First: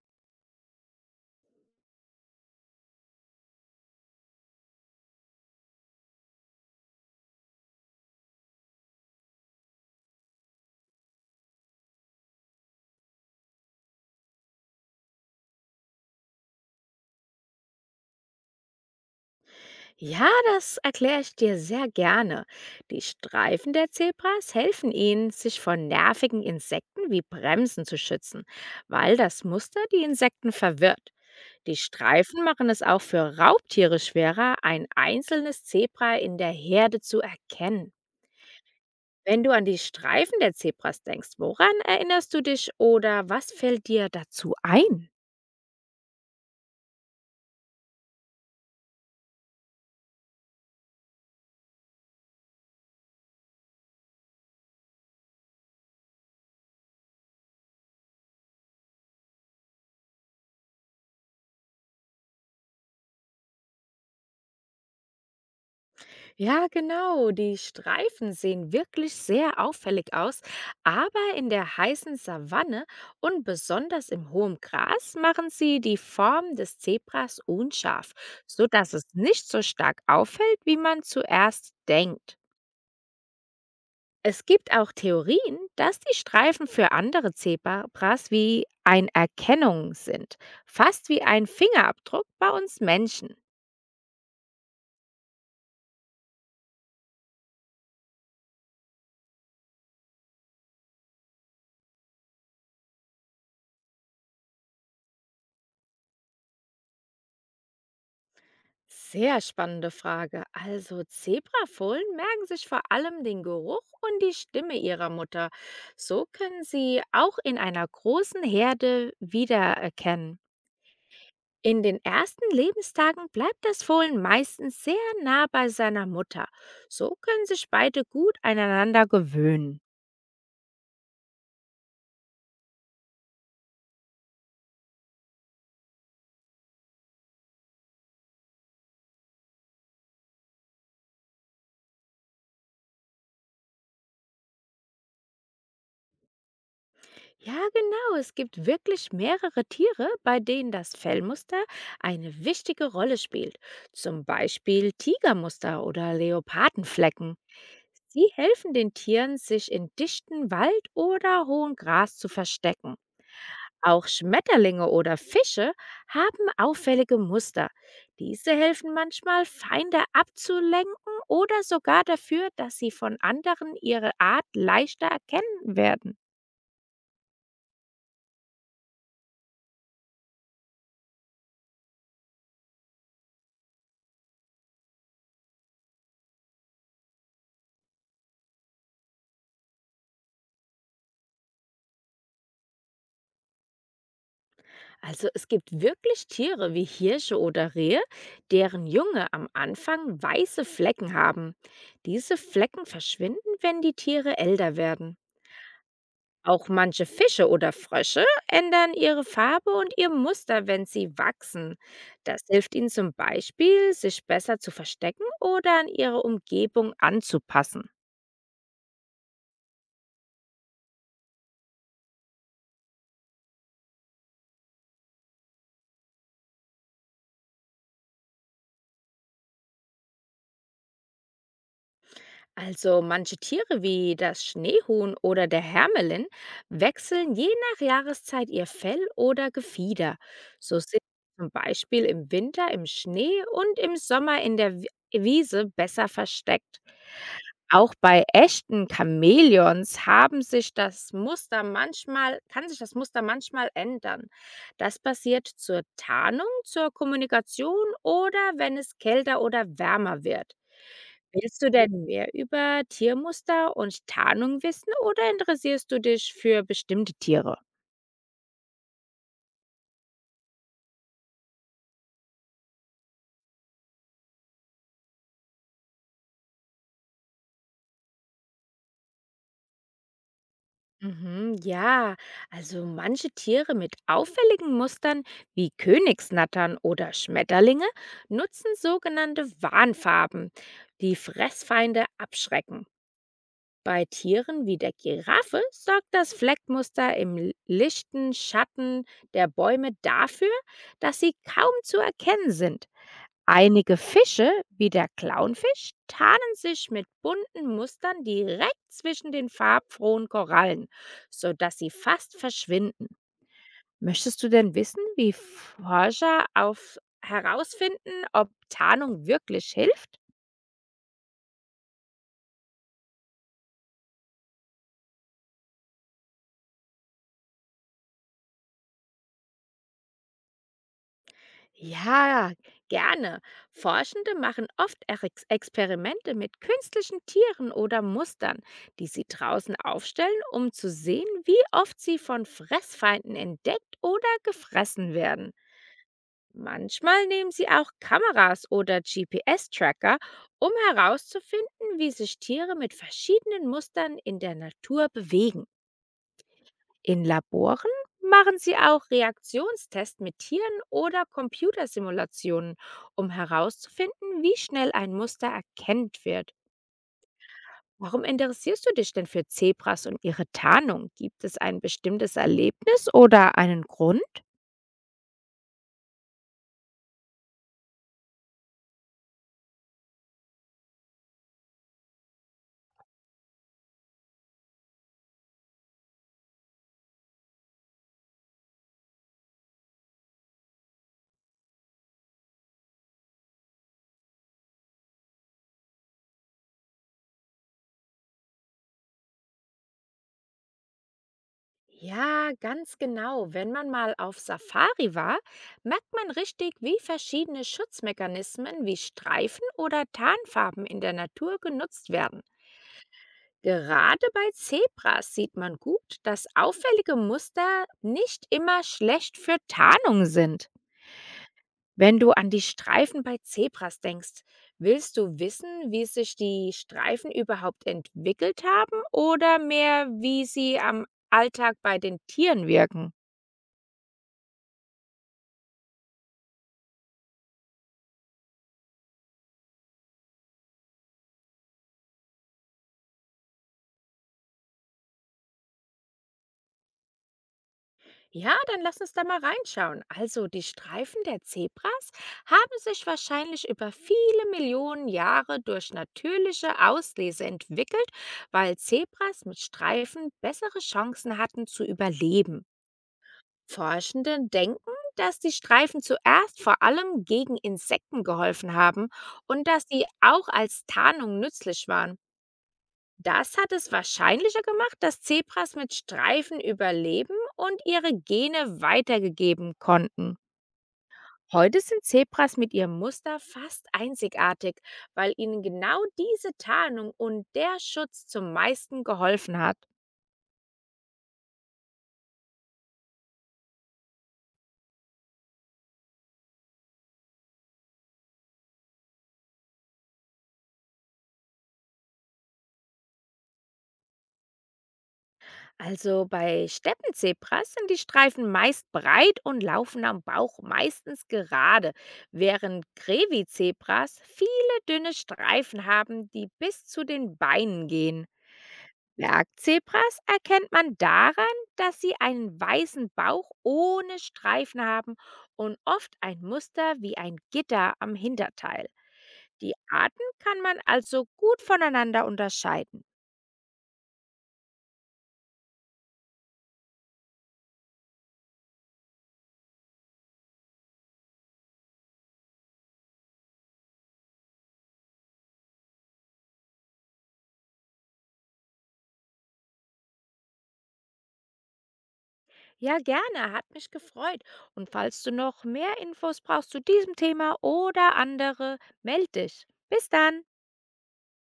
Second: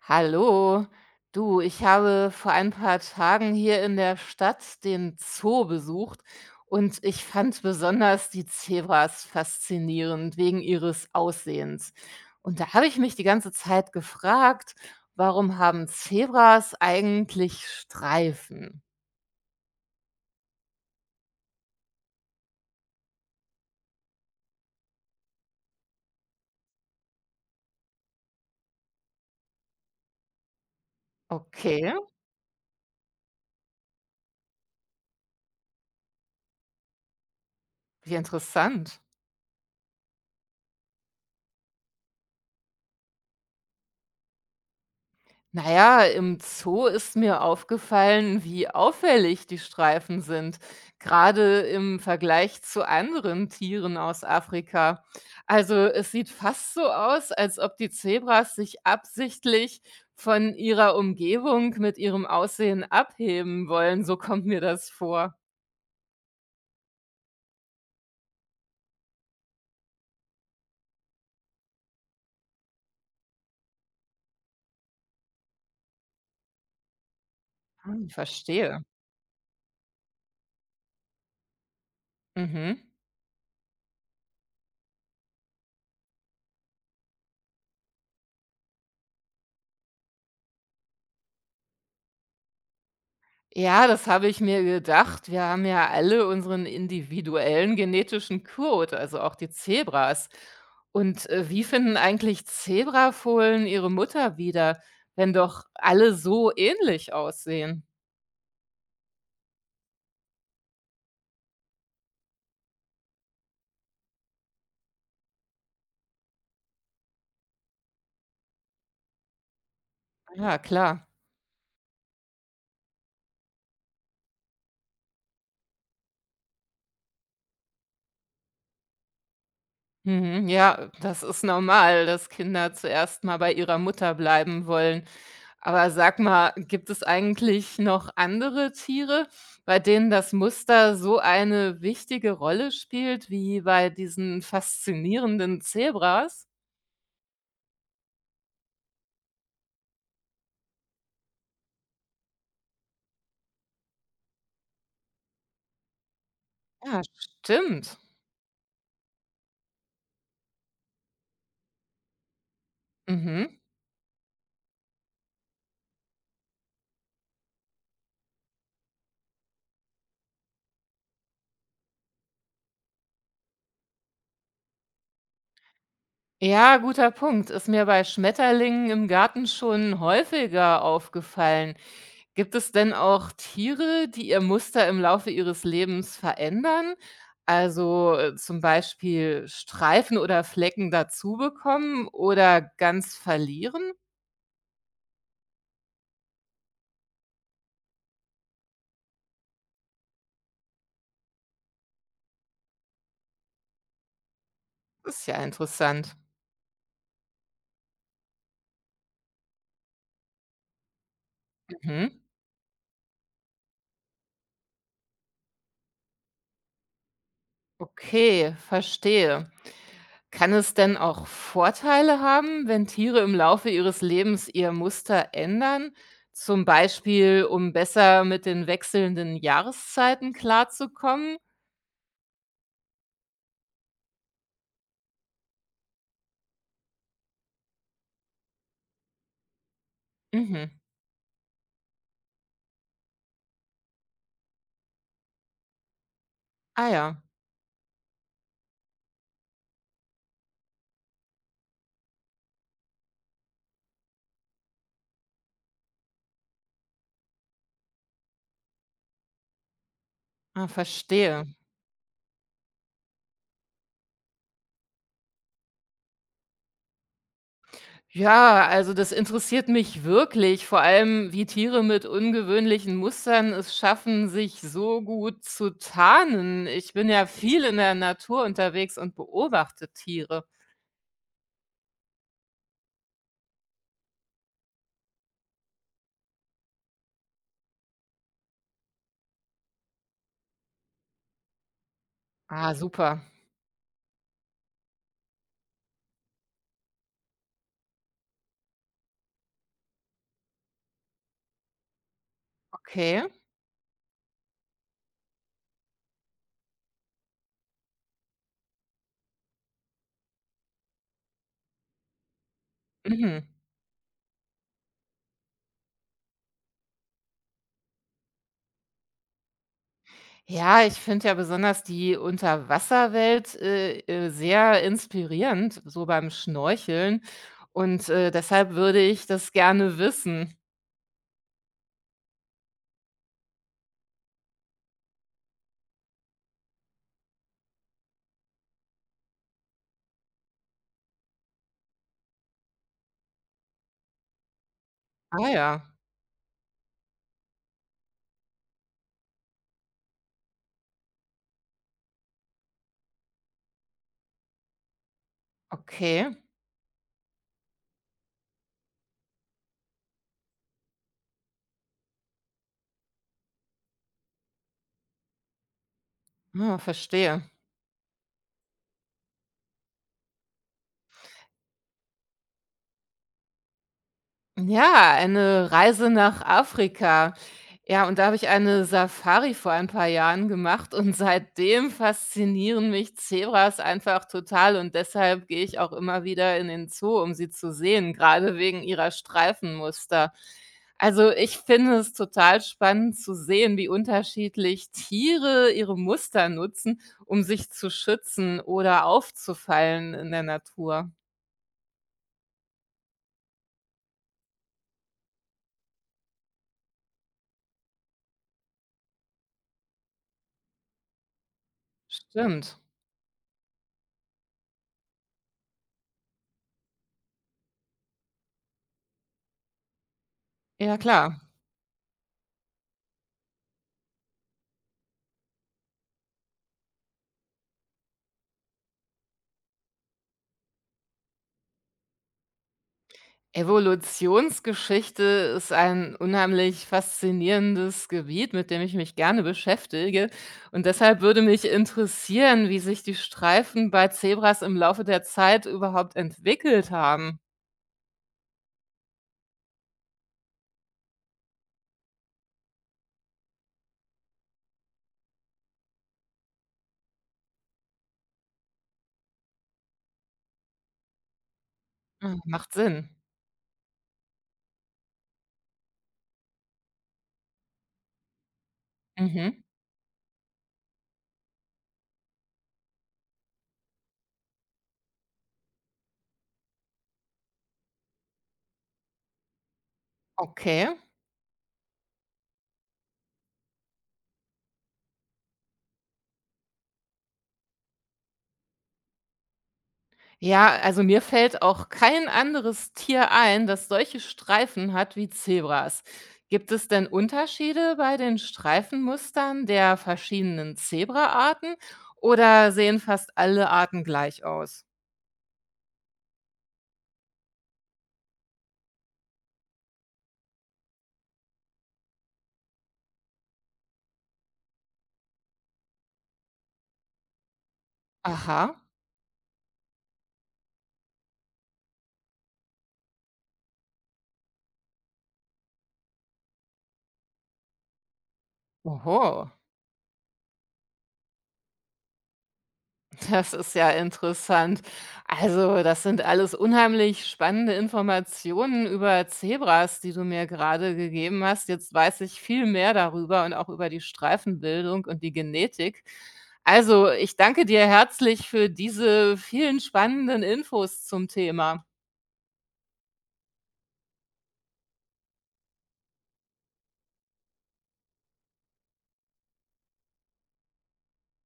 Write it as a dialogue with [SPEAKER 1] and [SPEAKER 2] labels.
[SPEAKER 1] Hallo, du, ich habe vor ein paar Tagen hier in der Stadt den Zoo besucht und ich fand besonders die Zebras faszinierend wegen ihres Aussehens. Und da habe ich mich die ganze Zeit gefragt, warum haben Zebras eigentlich Streifen?
[SPEAKER 2] Ja, das erkläre ich dir sehr gerne. Die Streifen der Zebras helfen ihnen, sich vor nervigen Insekten wie Bremsen zu schützen, weil das Muster die Insekten verwirrt. Die
[SPEAKER 1] Okay,
[SPEAKER 2] Streifen machen es auch für Raubtiere schwerer, ein einzelnes Zebra in der Herde zu erkennen.
[SPEAKER 1] wie interessant.
[SPEAKER 2] Wenn du an die Streifen der Zebras denkst, woran erinnerst du dich oder was fällt dir dazu ein?
[SPEAKER 1] Na ja, im Zoo ist mir aufgefallen, wie auffällig die Streifen sind, gerade im Vergleich zu anderen Tieren aus Afrika. Also es sieht fast so aus, als ob die Zebras sich absichtlich von ihrer Umgebung mit ihrem Aussehen abheben wollen. So kommt mir das vor.
[SPEAKER 2] Ja, genau. Die Streifen sehen wirklich sehr auffällig aus, aber in der heißen Savanne und besonders im hohen Gras machen sie die Form des Zebras
[SPEAKER 1] Ah, ich
[SPEAKER 2] unscharf,
[SPEAKER 1] verstehe.
[SPEAKER 2] sodass es nicht so stark auffällt, wie man zuerst denkt.
[SPEAKER 1] Mhm.
[SPEAKER 2] Es gibt auch Theorien, dass die Streifen für andere Zebras wie eine Erkennung sind, fast wie ein Fingerabdruck bei uns Menschen.
[SPEAKER 1] Ja, das habe ich mir gedacht. Wir haben ja alle unseren individuellen genetischen Code, also auch die Zebras. Und wie finden eigentlich Zebrafohlen ihre Mutter wieder, wenn doch alle so ähnlich aussehen?
[SPEAKER 2] Sehr spannende Frage. Also Zebrafohlen merken sich vor allem den Geruch und die Stimme ihrer Mutter. So können sie auch in einer großen Herde wiedererkennen.
[SPEAKER 1] Ja, klar.
[SPEAKER 2] In den ersten Lebenstagen bleibt das Fohlen meistens sehr nah bei seiner Mutter. So können sich beide gut aneinander gewöhnen.
[SPEAKER 1] Mhm, ja, das ist normal, dass Kinder zuerst mal bei ihrer Mutter bleiben wollen. Aber sag mal, gibt es eigentlich noch andere Tiere, bei denen das Muster so eine wichtige Rolle spielt wie bei diesen faszinierenden Zebras?
[SPEAKER 2] Ja, genau. Es gibt wirklich mehrere Tiere, bei denen das Fellmuster eine wichtige Rolle spielt. Zum Beispiel Tigermuster oder
[SPEAKER 1] Ja,
[SPEAKER 2] Leopardenflecken.
[SPEAKER 1] stimmt.
[SPEAKER 2] Sie helfen den Tieren, sich in dichten Wald oder hohem Gras zu verstecken.
[SPEAKER 1] Mhm.
[SPEAKER 2] Auch Schmetterlinge oder Fische haben auffällige Muster. Diese helfen manchmal, Feinde abzulenken oder sogar dafür, dass sie von anderen ihre Art leichter erkennen werden.
[SPEAKER 1] Ja, guter Punkt. Ist mir bei Schmetterlingen im Garten schon häufiger aufgefallen. Gibt es denn auch Tiere, die ihr Muster im Laufe ihres Lebens verändern? Also, zum Beispiel Streifen oder Flecken dazu bekommen oder ganz verlieren?
[SPEAKER 2] Also es gibt wirklich Tiere wie Hirsche oder Rehe, deren Junge am Anfang weiße Flecken haben. Diese Flecken verschwinden, wenn die Tiere älter werden.
[SPEAKER 1] Ist ja interessant.
[SPEAKER 2] Auch manche Fische oder Frösche ändern ihre Farbe und ihr Muster, wenn sie wachsen.
[SPEAKER 1] Mhm.
[SPEAKER 2] Das hilft ihnen zum Beispiel, sich besser zu verstecken oder an ihre Umgebung anzupassen.
[SPEAKER 1] Okay, verstehe. Kann es denn auch Vorteile haben, wenn Tiere im Laufe ihres Lebens ihr Muster ändern? Zum Beispiel, um besser mit den wechselnden Jahreszeiten klarzukommen?
[SPEAKER 2] Also manche Tiere wie das Schneehuhn oder der Hermelin wechseln je nach Jahreszeit ihr Fell oder Gefieder.
[SPEAKER 1] Mhm.
[SPEAKER 2] So sind sie zum Beispiel im Winter im Schnee und im Sommer in der Wiese besser versteckt.
[SPEAKER 1] Ah ja,
[SPEAKER 2] Auch bei echten Chamäleons haben sich das Muster manchmal kann sich das Muster manchmal ändern. Das passiert zur Tarnung, zur Kommunikation oder wenn es kälter oder wärmer wird.
[SPEAKER 1] ah, verstehe.
[SPEAKER 2] Willst du denn mehr über Tiermuster und Tarnung wissen oder interessierst du dich für bestimmte Tiere?
[SPEAKER 1] Ja, also das interessiert mich wirklich, vor allem wie Tiere mit ungewöhnlichen Mustern es schaffen, sich so gut zu tarnen. Ich bin ja viel in der Natur unterwegs und beobachte Tiere.
[SPEAKER 2] Mhm, ja, also manche Tiere mit auffälligen Mustern wie Königsnattern oder Schmetterlinge nutzen sogenannte Warnfarben, die Fressfeinde
[SPEAKER 1] Ah,
[SPEAKER 2] abschrecken.
[SPEAKER 1] super.
[SPEAKER 2] Bei Tieren wie der Giraffe sorgt das Fleckmuster im lichten Schatten der Bäume dafür, dass sie kaum zu erkennen sind.
[SPEAKER 1] Okay.
[SPEAKER 2] Einige Fische, wie der Clownfisch, tarnen sich mit bunten Mustern direkt zwischen den farbfrohen Korallen, sodass sie fast verschwinden.
[SPEAKER 1] Mhm.
[SPEAKER 2] Möchtest du denn wissen, wie Forscher auf herausfinden, ob Tarnung wirklich hilft?
[SPEAKER 1] Ja, ich finde ja besonders die Unterwasserwelt sehr inspirierend, so beim Schnorcheln. Und deshalb würde ich das gerne wissen.
[SPEAKER 2] Ja, gerne. Forschende machen oft Ex Experimente mit künstlichen Tieren oder Mustern, die sie draußen aufstellen, um zu sehen, wie oft sie von Fressfeinden entdeckt oder gefressen
[SPEAKER 1] Ah
[SPEAKER 2] werden.
[SPEAKER 1] ja,
[SPEAKER 2] Manchmal nehmen sie auch Kameras oder GPS-Tracker, um herauszufinden, wie sich Tiere mit verschiedenen Mustern in der Natur bewegen.
[SPEAKER 1] okay.
[SPEAKER 2] In Laboren machen sie auch Reaktionstests mit Tieren oder Computersimulationen, um herauszufinden, wie schnell ein Muster erkannt wird.
[SPEAKER 1] Ah, verstehe.
[SPEAKER 2] Warum interessierst du dich denn für Zebras und ihre Tarnung? Gibt es ein bestimmtes Erlebnis oder einen Grund?
[SPEAKER 1] Ja, eine Reise nach Afrika. Ja, und da habe ich eine Safari vor ein paar Jahren gemacht und seitdem faszinieren mich Zebras einfach total und deshalb gehe ich auch immer wieder in den Zoo, um sie zu sehen, gerade wegen ihrer Streifenmuster. Also ich finde es total spannend zu sehen, wie unterschiedlich Tiere ihre Muster nutzen, um sich zu schützen oder aufzufallen in der Natur.
[SPEAKER 2] Ja, ganz genau. Wenn man mal auf Safari war, merkt man richtig, wie verschiedene Schutzmechanismen wie Streifen oder Tarnfarben in der Natur genutzt werden.
[SPEAKER 1] Stimmt.
[SPEAKER 2] Gerade bei Zebras sieht man gut, dass auffällige Muster nicht immer schlecht für Tarnung sind.
[SPEAKER 1] Ja, klar.
[SPEAKER 2] Wenn du an die Streifen bei Zebras denkst, willst du wissen, wie sich die Streifen überhaupt entwickelt haben oder mehr, wie sie am Alltag bei den Tieren wirken?
[SPEAKER 1] Evolutionsgeschichte ist ein unheimlich faszinierendes Gebiet, mit dem ich mich gerne beschäftige. Und deshalb würde mich interessieren, wie sich die Streifen bei Zebras im Laufe der Zeit überhaupt entwickelt haben.
[SPEAKER 2] Ja, dann lass uns da mal reinschauen. Also die Streifen der Zebras haben sich wahrscheinlich über viele Millionen Jahre durch natürliche Auslese entwickelt, weil Zebras mit Streifen bessere Chancen hatten zu
[SPEAKER 1] Ah,
[SPEAKER 2] überleben.
[SPEAKER 1] macht Sinn.
[SPEAKER 2] Forschende denken, dass die Streifen zuerst vor allem gegen Insekten geholfen haben
[SPEAKER 1] Mhm.
[SPEAKER 2] und dass sie auch als Tarnung nützlich waren. Das hat es wahrscheinlicher gemacht, dass Zebras mit Streifen überleben und ihre Gene weitergegeben konnten.
[SPEAKER 1] Okay.
[SPEAKER 2] Heute sind Zebras mit ihrem Muster fast einzigartig, weil ihnen genau diese Tarnung und der Schutz zum meisten geholfen hat.
[SPEAKER 1] Ja, also mir fällt auch kein anderes Tier ein, das solche Streifen hat wie Zebras. Gibt es denn Unterschiede bei den Streifenmustern der verschiedenen Zebraarten oder sehen fast alle Arten gleich aus?
[SPEAKER 2] Also bei Steppenzebras sind die Streifen meist breit und laufen am Bauch meistens gerade, während Grevi-Zebras viele dünne Streifen haben, die bis zu den Beinen gehen.
[SPEAKER 1] Aha,
[SPEAKER 2] Bergzebras erkennt man daran, dass sie einen weißen Bauch ohne Streifen haben und oft ein Muster wie ein Gitter am Hinterteil.
[SPEAKER 1] oho.
[SPEAKER 2] Die Arten kann man also gut voneinander unterscheiden.
[SPEAKER 1] Das ist ja interessant. Also, das sind alles unheimlich spannende Informationen über Zebras, die du mir gerade gegeben hast. Jetzt weiß ich viel mehr darüber und auch über die Streifenbildung und die Genetik. Also, ich danke dir herzlich für diese vielen spannenden Infos zum Thema.
[SPEAKER 2] Ja, gerne, hat mich gefreut. Und falls du noch mehr Infos brauchst zu diesem Thema oder andere, melde dich. Bis dann!